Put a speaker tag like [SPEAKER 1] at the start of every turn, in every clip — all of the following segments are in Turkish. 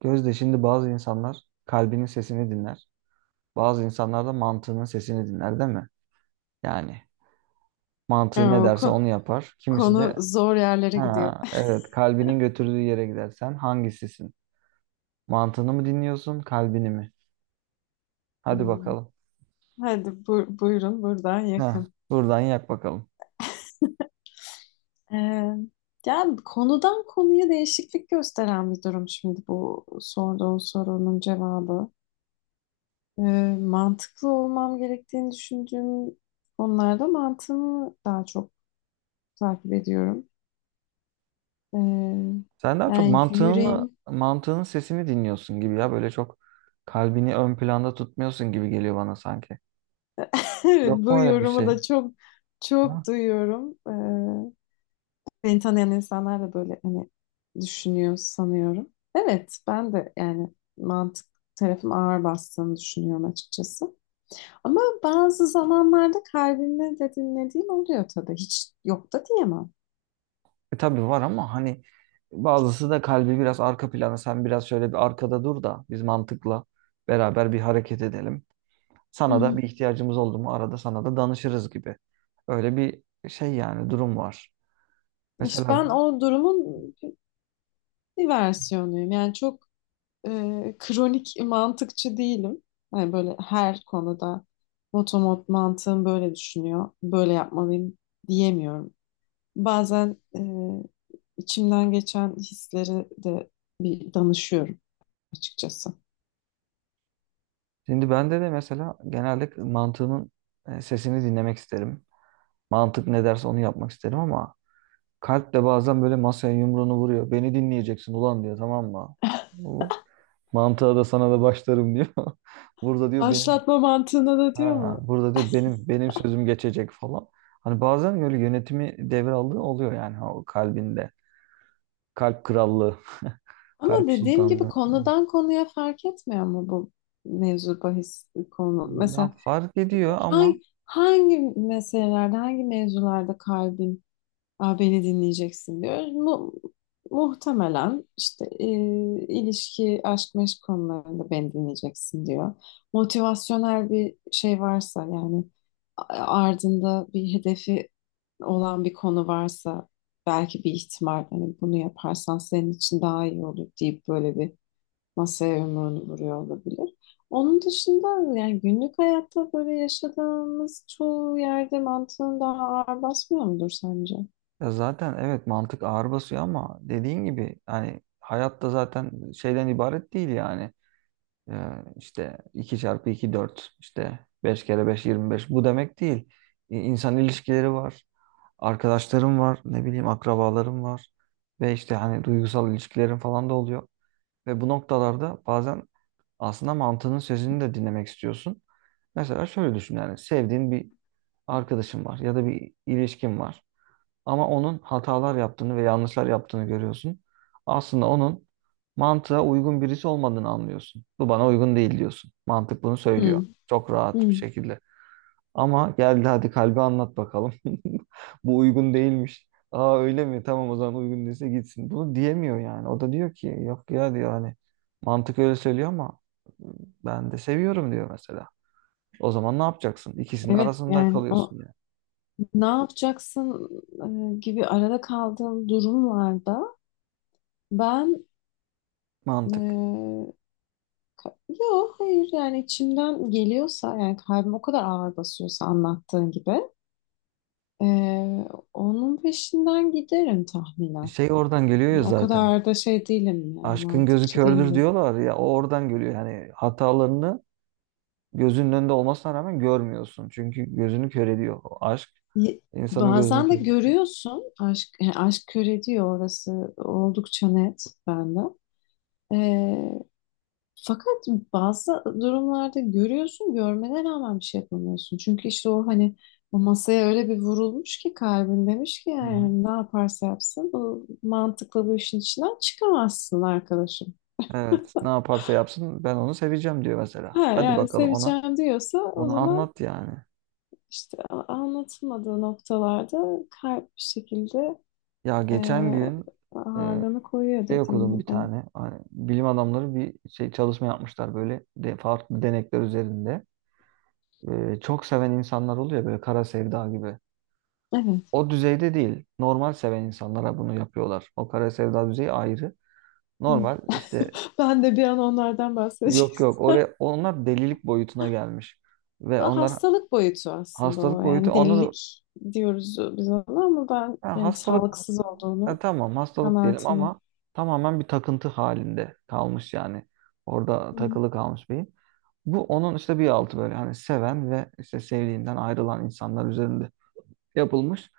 [SPEAKER 1] Gözde şimdi bazı insanlar kalbinin sesini dinler. Bazı insanlar da mantığının sesini dinler, değil mi? Yani mantığı ne
[SPEAKER 2] Aa, O
[SPEAKER 1] derse
[SPEAKER 2] ko-
[SPEAKER 1] onu yapar. Kimisi
[SPEAKER 2] konu
[SPEAKER 1] de
[SPEAKER 2] zor yerlere gidiyor.
[SPEAKER 1] ha, evet, kalbinin götürdüğü yere gidersen hangisisin? Mantığını mı dinliyorsun, kalbini mi? Hadi
[SPEAKER 2] Hmm.
[SPEAKER 1] bakalım.
[SPEAKER 2] Hadi buyurun buradan
[SPEAKER 1] Ha,
[SPEAKER 2] yakın.
[SPEAKER 1] buradan yak bakalım.
[SPEAKER 2] Ee, Yani konudan konuya değişiklik gösteren bir durum şimdi bu sorduğun sorunun cevabı. Ee, Mantıklı olmam gerektiğini düşündüğüm konularda mantığımı daha çok takip ediyorum. Ee,
[SPEAKER 1] Sen daha çok
[SPEAKER 2] Yani
[SPEAKER 1] mantığını,
[SPEAKER 2] yüreğim.
[SPEAKER 1] mantığının sesini dinliyorsun gibi ya. Böyle çok kalbini ön planda tutmuyorsun gibi geliyor bana sanki. Yok
[SPEAKER 2] Bu
[SPEAKER 1] mu öyle bir
[SPEAKER 2] yorumu
[SPEAKER 1] şey?
[SPEAKER 2] da çok duyuyorum. Beni tanıyan insanlar da böyle hani düşünüyor sanıyorum. Evet, ben de yani mantık tarafım ağır bastığını düşünüyorum açıkçası. Ama bazı zamanlarda kalbimle de dinlediğim oluyor tabii. Hiç yok da diyemem.
[SPEAKER 1] E, tabii var, ama hani bazısı da kalbi biraz arka plana, sen biraz şöyle bir arkada dur da biz mantıkla beraber bir hareket edelim.
[SPEAKER 2] Hı
[SPEAKER 1] Sana da
[SPEAKER 2] hı.
[SPEAKER 1] bir ihtiyacımız oldu mu arada sana da danışırız gibi. Öyle bir şey yani, durum var.
[SPEAKER 2] İşte
[SPEAKER 1] Mesela
[SPEAKER 2] ben o durumun bir versiyonuyum. Yani çok kronik mantıkçı değilim. Yani böyle her konuda motomot mantığım böyle düşünüyor, böyle yapmalıyım diyemiyorum. Bazen İçimden geçen hisleri de bir danışıyorum açıkçası.
[SPEAKER 1] şimdi bende de mesela genelde mantığımın sesini dinlemek isterim. Mantık ne derse onu yapmak isterim, ama kalp de bazen böyle masaya yumruğunu vuruyor. Beni dinleyeceksin ulan diyor, tamam mı? Bu mantığa da sana da başlarım diyor. Burada diyor benim.
[SPEAKER 2] Başlatma mantığına da diyor
[SPEAKER 1] Ha,
[SPEAKER 2] mu?
[SPEAKER 1] burada diyor benim sözüm geçecek falan. Hani bazen böyle yönetimi devraldığı oluyor yani o kalbinde. Kalp krallığı,
[SPEAKER 2] Ama
[SPEAKER 1] kalp
[SPEAKER 2] dediğim gibi
[SPEAKER 1] sultanlığı.
[SPEAKER 2] konudan konuya fark etmiyor mu bu mevzu bahis konu?
[SPEAKER 1] Ya
[SPEAKER 2] Mesela
[SPEAKER 1] fark ediyor, ama
[SPEAKER 2] hangi meselelerde, hangi mevzularda kalbin, beni dinleyeceksin diyor. Muhtemelen işte ilişki, aşk, meşk konularında beni dinleyeceksin diyor. Motivasyonel bir şey varsa, yani ardında bir hedefi olan bir konu varsa, belki bir ihtimal hani bunu yaparsan senin için daha iyi olur deyip böyle bir masaya yumruğunu vuruyor olabilir. Onun dışında yani günlük hayatta böyle yaşadığımız çoğu yerde mantığın daha ağır basmıyor mudur sence?
[SPEAKER 1] ya zaten evet, mantık ağır basıyor, ama dediğin gibi hani hayatta zaten şeyden ibaret değil yani. Ee, işte 2 çarpı 2 4, işte 5 kere beş yirmi beş. Bu demek değil. İnsan ilişkileri var. Arkadaşlarım var, ne bileyim, akrabalarım var ve işte hani duygusal ilişkilerim falan da oluyor. Ve bu noktalarda bazen aslında mantığının sözünü de dinlemek istiyorsun. Mesela şöyle düşün, yani sevdiğin bir arkadaşın var ya da bir ilişkin var. Ama onun hatalar yaptığını ve yanlışlar yaptığını görüyorsun. Aslında onun mantığa uygun birisi olmadığını anlıyorsun. Bu bana uygun değil diyorsun. Mantık bunu söylüyor.
[SPEAKER 2] Hmm.
[SPEAKER 1] Çok rahat bir
[SPEAKER 2] Hı,
[SPEAKER 1] şekilde. Ama geldi, hadi kalbi anlat bakalım. Bu uygun değilmiş. Aa, öyle mi? Tamam, o zaman uygun değilse gitsin. Bunu diyemiyor yani. O da diyor ki yok ya diyor, hani mantık öyle söylüyor ama ben de seviyorum diyor mesela. O zaman ne yapacaksın? İkisinin
[SPEAKER 2] evet.
[SPEAKER 1] arasında
[SPEAKER 2] Yani o
[SPEAKER 1] kalıyorsun yani.
[SPEAKER 2] ne yapacaksın, gibi arada kaldığım durumlarda ben,
[SPEAKER 1] Mantık.
[SPEAKER 2] e, yo hayır, yani içimden geliyorsa, yani kalbim o kadar ağır basıyorsa anlattığın gibi, e, onun peşinden giderim tahminen.
[SPEAKER 1] Şey oradan geliyor ya
[SPEAKER 2] Yani o
[SPEAKER 1] zaten.
[SPEAKER 2] kadar da şey değilim, yani
[SPEAKER 1] Aşkın gözü
[SPEAKER 2] mantıkçı değilim
[SPEAKER 1] kördür
[SPEAKER 2] dedim.
[SPEAKER 1] diyorlar ya, o oradan görüyor. Yani hatalarını gözünün önünde olmasına rağmen görmüyorsun. Çünkü gözünü kör ediyor. O aşk
[SPEAKER 2] Ye-
[SPEAKER 1] insanın gözünü
[SPEAKER 2] Bazen de
[SPEAKER 1] kör.
[SPEAKER 2] görüyorsun aşk, yani aşk kör ediyor, orası oldukça net bende. E, Fakat bazı durumlarda görüyorsun, görmene rağmen bir şey yapamıyorsun. Çünkü işte o hani o masaya öyle bir vurulmuş ki kalbin demiş ki
[SPEAKER 1] Hı
[SPEAKER 2] yani
[SPEAKER 1] hı.
[SPEAKER 2] hani ne yaparsa yapsın bu mantıkla bu işin içinden çıkamazsın arkadaşım.
[SPEAKER 1] Evet, ne yaparsa yapsın ben onu seveceğim diyor mesela.
[SPEAKER 2] Ha
[SPEAKER 1] Hadi
[SPEAKER 2] yani
[SPEAKER 1] bakalım, ona
[SPEAKER 2] seveceğim diyorsa o
[SPEAKER 1] onu
[SPEAKER 2] zaman
[SPEAKER 1] anlat yani.
[SPEAKER 2] işte anlatılmadığı noktalarda kalp bir şekilde,
[SPEAKER 1] Ya
[SPEAKER 2] e,
[SPEAKER 1] geçen gün e,
[SPEAKER 2] ağırlığını koyuyor
[SPEAKER 1] şey
[SPEAKER 2] dediğin
[SPEAKER 1] okudum bir
[SPEAKER 2] gibi.
[SPEAKER 1] tane. Hani bilim adamları bir şey, çalışma yapmışlar böyle de, farklı denekler üzerinde. E, çok seven insanlar oluyor böyle kara sevda gibi.
[SPEAKER 2] Evet.
[SPEAKER 1] O düzeyde değil. Normal seven insanlara bunu yapıyorlar. O kara sevda düzeyi ayrı.
[SPEAKER 2] Hı.
[SPEAKER 1] Normal işte,
[SPEAKER 2] Ben de bir an onlardan bahsedeceğim.
[SPEAKER 1] yok yok, oraya onlar delilik boyutuna gelmiş. Ve
[SPEAKER 2] Ama
[SPEAKER 1] onlar
[SPEAKER 2] hastalık boyutu aslında o.
[SPEAKER 1] hastalık boyutu
[SPEAKER 2] Yani
[SPEAKER 1] onlar,
[SPEAKER 2] delilik diyoruz biz ona ama ben
[SPEAKER 1] ha,
[SPEAKER 2] yani
[SPEAKER 1] hastalık,
[SPEAKER 2] sağlıksız
[SPEAKER 1] ha,
[SPEAKER 2] olduğunu
[SPEAKER 1] tamam hastalık diyelim
[SPEAKER 2] kanaatindeyim.
[SPEAKER 1] ama tamamen bir takıntı halinde kalmış yani. Orada
[SPEAKER 2] Hı hı.
[SPEAKER 1] takılı kalmış beyin. Bu onun işte bir altı böyle hani seven ve işte sevdiğinden ayrılan insanlar üzerinde yapılmış.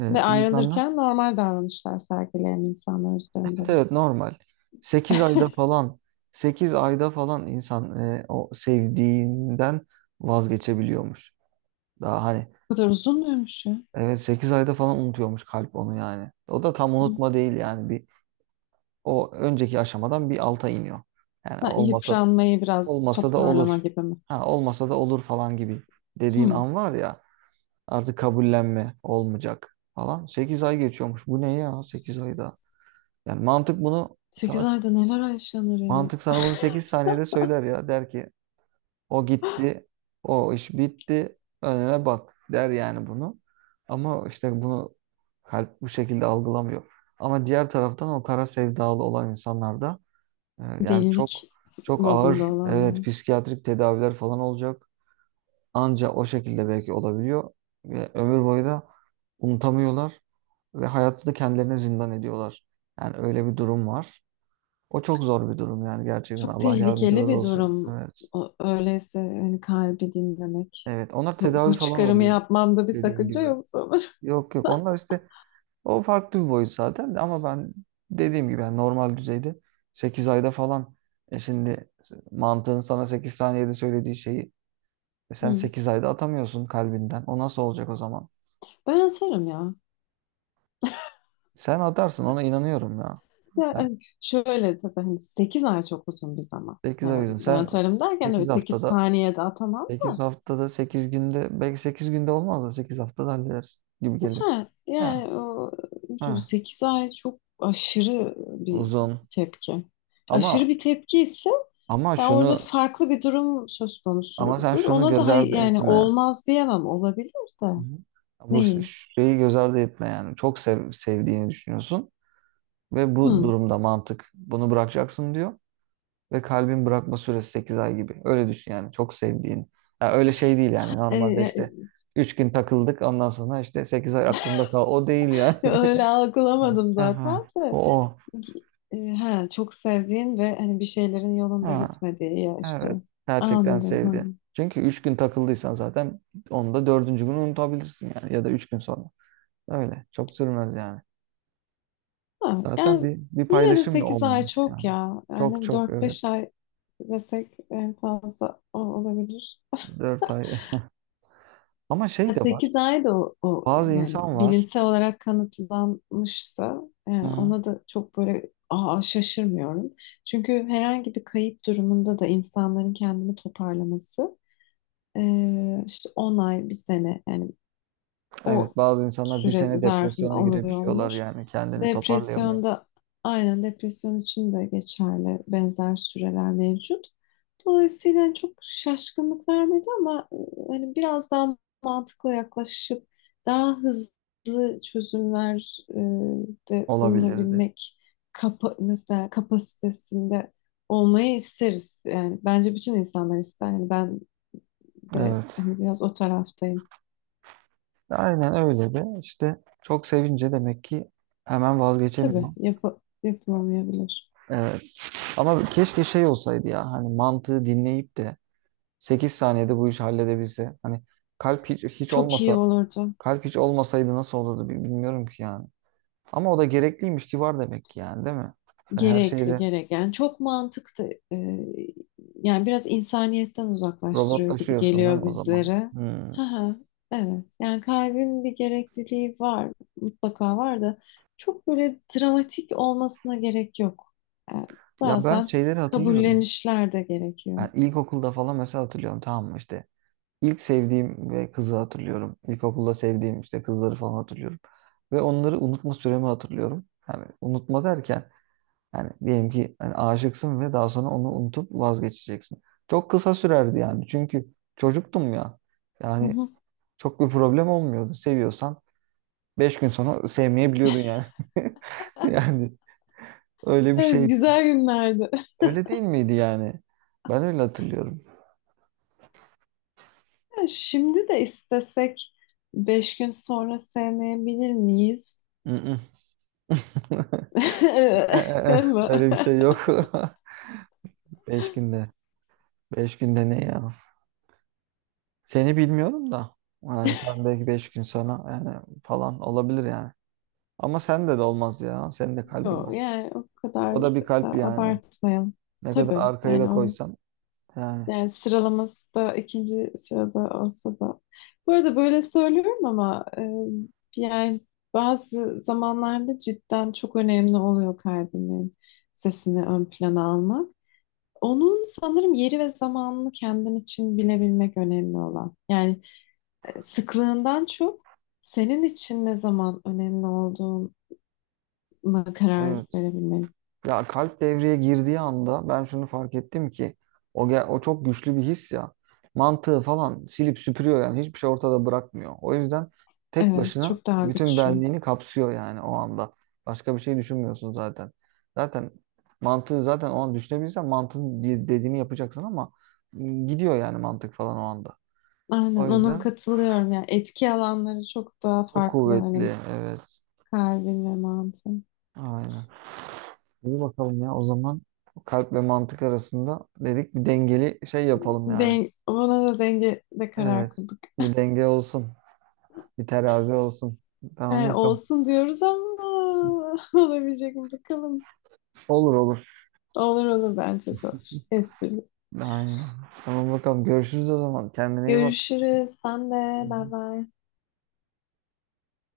[SPEAKER 2] Ve
[SPEAKER 1] İnsanlar
[SPEAKER 2] ayrılırken normal davranışlar sergileyen insanlar üzerinde.
[SPEAKER 1] evet evet, normal. 8 ayda falan 8 ayda falan insan o sevdiğinden vazgeçebiliyormuş. Daha hani
[SPEAKER 2] Bu kadar uzun muymuş ya?
[SPEAKER 1] evet, 8 ayda falan unutuyormuş kalp onu yani. O da tam
[SPEAKER 2] Hı.
[SPEAKER 1] unutma değil yani bir, o önceki aşamadan bir alta iniyor. Yani
[SPEAKER 2] Ha, yıpranmayı biraz
[SPEAKER 1] olmasa da
[SPEAKER 2] toparlama
[SPEAKER 1] olur.
[SPEAKER 2] gibi mi?
[SPEAKER 1] Ha, olmasa da olur falan gibi dediğin
[SPEAKER 2] Hı.
[SPEAKER 1] an var ya, artık kabullenme olmayacak falan. Sekiz ay geçiyormuş. Bu ne ya 8 ayda? Yani mantık bunu
[SPEAKER 2] 8
[SPEAKER 1] sana
[SPEAKER 2] ayda neler yaşanır ya?
[SPEAKER 1] Mantık sana bunu 8 saniyede söyler ya. Der ki o gitti, o iş bitti, önüne bak der yani bunu. Ama işte bunu kalp bu şekilde algılamıyor. Ama diğer taraftan o kara sevdalı olan insanlarda
[SPEAKER 2] Delilik
[SPEAKER 1] çok çok
[SPEAKER 2] modunda
[SPEAKER 1] ağır, evet,
[SPEAKER 2] olanlar.
[SPEAKER 1] psikiyatrik tedaviler falan olacak. Anca o şekilde belki olabiliyor ve ömür boyu da unutamıyorlar ve hayatı da kendilerine zindan ediyorlar. Yani öyle bir durum var. O çok zor bir durum yani, gerçekten.
[SPEAKER 2] Çok
[SPEAKER 1] Allah
[SPEAKER 2] tehlikeli
[SPEAKER 1] yardımcıları
[SPEAKER 2] bir
[SPEAKER 1] olsun.
[SPEAKER 2] durum.
[SPEAKER 1] Evet.
[SPEAKER 2] Öyleyse hani kalbi dinlemek.
[SPEAKER 1] Evet. Onlar
[SPEAKER 2] Bu,
[SPEAKER 1] tedavi
[SPEAKER 2] bu
[SPEAKER 1] falan
[SPEAKER 2] çıkarımı
[SPEAKER 1] oluyor
[SPEAKER 2] yapmamda bir
[SPEAKER 1] dediğin
[SPEAKER 2] sakınca
[SPEAKER 1] gibi.
[SPEAKER 2] yok sana.
[SPEAKER 1] Yok yok. Onlar işte o farklı bir boyut zaten de, ama ben dediğim gibi yani normal düzeyde sekiz ayda falan, şimdi mantığın sana 8 saniyede söylediği şeyi sen
[SPEAKER 2] Hı.
[SPEAKER 1] 8 ayda atamıyorsun kalbinden. O nasıl olacak o zaman?
[SPEAKER 2] Ben atarım ya.
[SPEAKER 1] Sen atarsın, ona inanıyorum ya.
[SPEAKER 2] Ya,
[SPEAKER 1] Sen
[SPEAKER 2] hani şöyle tabii, hani 8 ay çok uzun bir zaman.
[SPEAKER 1] 8 ay
[SPEAKER 2] Yani
[SPEAKER 1] diyorsun.
[SPEAKER 2] ben
[SPEAKER 1] Sen
[SPEAKER 2] atarım derken öyle
[SPEAKER 1] 8
[SPEAKER 2] 8
[SPEAKER 1] haftada
[SPEAKER 2] saniyede atamam.
[SPEAKER 1] 8 haftada 8 günde olmaz da 8 haftada hallederiz gibi geliyor.
[SPEAKER 2] Ha, yani
[SPEAKER 1] Ha,
[SPEAKER 2] o
[SPEAKER 1] ha,
[SPEAKER 2] 8 ay çok aşırı bir
[SPEAKER 1] Uzun.
[SPEAKER 2] tepki. Aşırı
[SPEAKER 1] Ama
[SPEAKER 2] bir tepki ise
[SPEAKER 1] ama
[SPEAKER 2] ya orada
[SPEAKER 1] şunu
[SPEAKER 2] farklı bir durum söz
[SPEAKER 1] Ama sen
[SPEAKER 2] konusudur.
[SPEAKER 1] şunu
[SPEAKER 2] Ona da
[SPEAKER 1] göz ardı
[SPEAKER 2] yani
[SPEAKER 1] etme.
[SPEAKER 2] olmaz diyemem, olabilir de.
[SPEAKER 1] Hı hı. Bu
[SPEAKER 2] Neyi?
[SPEAKER 1] şeyi göz ardı etme yani. Sevdiğini düşünüyorsun ve bu
[SPEAKER 2] Hı.
[SPEAKER 1] durumda mantık bunu bırakacaksın diyor ve kalbin bırakma süresi 8 ay gibi. Öyle düşün yani çok sevdiğini. Ya öyle şey değil yani, normalde
[SPEAKER 2] E,
[SPEAKER 1] işte 3 gün takıldık, ondan sonra işte 8 ay aklımda kal. O değil yani.
[SPEAKER 2] öyle algılamadım
[SPEAKER 1] Aha.
[SPEAKER 2] zaten
[SPEAKER 1] O
[SPEAKER 2] de.
[SPEAKER 1] o.
[SPEAKER 2] Çok sevdiğin ve hani bir şeylerin yolunda
[SPEAKER 1] Ha,
[SPEAKER 2] gitmediği ya işte.
[SPEAKER 1] evet. Gerçekten
[SPEAKER 2] Anladım. Ha.
[SPEAKER 1] sevdi. Çünkü üç gün takıldıysan zaten onu da dördüncü gün unutabilirsin yani. Ya da üç gün sonra. Öyle. Çok sürmez yani.
[SPEAKER 2] Ha,
[SPEAKER 1] Zaten
[SPEAKER 2] yani
[SPEAKER 1] bir
[SPEAKER 2] yine de
[SPEAKER 1] paylaşım da
[SPEAKER 2] 8 ay
[SPEAKER 1] olmamış
[SPEAKER 2] çok
[SPEAKER 1] yani.
[SPEAKER 2] ya.
[SPEAKER 1] Çok
[SPEAKER 2] Yani
[SPEAKER 1] çok
[SPEAKER 2] dört
[SPEAKER 1] evet.
[SPEAKER 2] beş ay desek en fazla olabilir.
[SPEAKER 1] Dört ay. Ama şey
[SPEAKER 2] Yani
[SPEAKER 1] de var.
[SPEAKER 2] 8 ay da o
[SPEAKER 1] Bazı
[SPEAKER 2] yani
[SPEAKER 1] insan var.
[SPEAKER 2] bilimsel olarak kanıtlanmışsa,
[SPEAKER 1] Hı
[SPEAKER 2] yani
[SPEAKER 1] hı.
[SPEAKER 2] ona da çok böyle şaşırmıyorum. Çünkü herhangi bir kayıp durumunda da insanların kendini toparlaması, işte 10 ay, bir sene, yani o
[SPEAKER 1] Evet, bazı insanlar bir
[SPEAKER 2] süre
[SPEAKER 1] sene
[SPEAKER 2] zarfında
[SPEAKER 1] depresyona girebiliyorlar
[SPEAKER 2] oluyormuş.
[SPEAKER 1] yani. Kendini toparlayamıyor.
[SPEAKER 2] Depresyonda, aynen depresyon için de geçerli benzer süreler mevcut. Dolayısıyla çok şaşkınlık vermedi ama hani biraz daha mantıklı yaklaşıp daha hızlı çözümler, de
[SPEAKER 1] Olabilirdi.
[SPEAKER 2] bulunabilmek mesela kapasitesinde olmayı isteriz. Yani bence bütün insanlar ister. Yani ben de
[SPEAKER 1] Evet.
[SPEAKER 2] hani biraz o taraftayım.
[SPEAKER 1] Aynen öyle de işte çok sevince demek ki hemen
[SPEAKER 2] Tabii
[SPEAKER 1] vazgeçemiyor.
[SPEAKER 2] yapılamayabilir.
[SPEAKER 1] Evet. Ama keşke şey olsaydı ya, hani mantığı dinleyip de 8 saniyede bu işi halledebilse. Hani kalp hiç, hiç
[SPEAKER 2] Çok iyi
[SPEAKER 1] olmasa
[SPEAKER 2] olurdu.
[SPEAKER 1] kalp hiç olmasaydı nasıl olurdu, bilmiyorum ki yani. Ama o da gerekliymiş ki var demek ki yani, değil mi? Yani her
[SPEAKER 2] Gerekli,
[SPEAKER 1] şeyde
[SPEAKER 2] gereken. Yani çok mantıklı. Yani biraz insaniyetten uzaklaştırıyor gibi
[SPEAKER 1] robotlaşıyorsun değil mi
[SPEAKER 2] geliyor
[SPEAKER 1] o zaman?
[SPEAKER 2] bizlere.
[SPEAKER 1] Hmm.
[SPEAKER 2] Hı hı, evet. Yani kalbin bir gerekliliği var. Mutlaka var da çok böyle dramatik olmasına gerek yok. Yani
[SPEAKER 1] Ya ben
[SPEAKER 2] bazen
[SPEAKER 1] şeyleri hatırlıyorum.
[SPEAKER 2] kabullenişler de gerekiyor.
[SPEAKER 1] Yani ilkokulda falan mesela hatırlıyorum, tamam mı işte. İlk sevdiğim ve kızı hatırlıyorum. İlkokulda sevdiğim işte kızları falan hatırlıyorum. Ve onları unutma süremi hatırlıyorum. Yani unutma derken, yani diyelim ki hani aşıksın ve daha sonra onu unutup vazgeçeceksin. Çok kısa sürerdi yani. Çünkü çocuktum ya.
[SPEAKER 2] Hı
[SPEAKER 1] Yani
[SPEAKER 2] hı.
[SPEAKER 1] çok bir problem olmuyordu. Seviyorsan 5 gün sonra sevmeyebiliyordun yani. Yani öyle bir
[SPEAKER 2] Evet,
[SPEAKER 1] şeydi.
[SPEAKER 2] güzel günlerdi.
[SPEAKER 1] Öyle değil miydi yani? Ben öyle hatırlıyorum.
[SPEAKER 2] Şimdi de istesek 5 gün sonra sevmeyebilir miyiz?
[SPEAKER 1] Mm-mm. E, e, e.
[SPEAKER 2] Ama
[SPEAKER 1] Öyle bir şey yok. 5 günde. 5 günde ne ya? Seni bilmiyorum da. Yani sen belki 5 gün sonra yani falan olabilir yani. Ama sende de olmaz ya. Senin de kalbin
[SPEAKER 2] yok,
[SPEAKER 1] var.
[SPEAKER 2] yani o
[SPEAKER 1] O
[SPEAKER 2] kadar
[SPEAKER 1] da bir
[SPEAKER 2] da
[SPEAKER 1] kalp yani.
[SPEAKER 2] abartmayalım.
[SPEAKER 1] Ne kadar
[SPEAKER 2] Tabii
[SPEAKER 1] arkaya da
[SPEAKER 2] yani onu,
[SPEAKER 1] koysan. Yani
[SPEAKER 2] yani sıralaması da ikinci sırada olsa da. Bu arada böyle söylüyorum ama yani bazı zamanlarda cidden çok önemli oluyor kalbinin sesini ön plana almak. Onun sanırım yeri ve zamanını kendin için bilebilmek önemli olan. Yani sıklığından çok senin için ne zaman önemli olduğuna karar
[SPEAKER 1] evet.
[SPEAKER 2] verebilmek.
[SPEAKER 1] Ya kalp devreye girdiği anda ben şunu fark ettim ki o çok güçlü bir his ya. Mantığı falan silip süpürüyor yani. Hiçbir şey ortada bırakmıyor. O yüzden tek
[SPEAKER 2] Evet,
[SPEAKER 1] başına
[SPEAKER 2] çok daha
[SPEAKER 1] bütün
[SPEAKER 2] güçlü.
[SPEAKER 1] benliğini kapsıyor yani o anda. Başka bir şey düşünmüyorsun zaten. Zaten mantığı zaten O an düşünebilirsen mantığın dediğini yapacaksın, ama gidiyor yani mantık falan o anda. O
[SPEAKER 2] Aynen ona
[SPEAKER 1] yüzden
[SPEAKER 2] katılıyorum. Yani etki alanları çok daha
[SPEAKER 1] çok
[SPEAKER 2] farklı
[SPEAKER 1] kuvvetli,
[SPEAKER 2] hani
[SPEAKER 1] evet.
[SPEAKER 2] kalbin ve mantığın.
[SPEAKER 1] Aynen. İyi bakalım ya, o zaman kalp ve mantık arasında dedik, bir dengeli şey yapalım yani.
[SPEAKER 2] Den ona da dengede karar
[SPEAKER 1] Evet.
[SPEAKER 2] kıldık.
[SPEAKER 1] Bir denge olsun. Bir terazi olsun. Tamam
[SPEAKER 2] Yani
[SPEAKER 1] bakalım.
[SPEAKER 2] olsun diyoruz ama olabilecek mi bakalım.
[SPEAKER 1] Olur olur.
[SPEAKER 2] Olur olur, bence de olur. Espri.
[SPEAKER 1] Aynen. Tamam bakalım. Görüşürüz o zaman. Kendine iyi bak.
[SPEAKER 2] Görüşürüz. Sen
[SPEAKER 1] Hı
[SPEAKER 2] de. Bay
[SPEAKER 1] hı.
[SPEAKER 2] bay.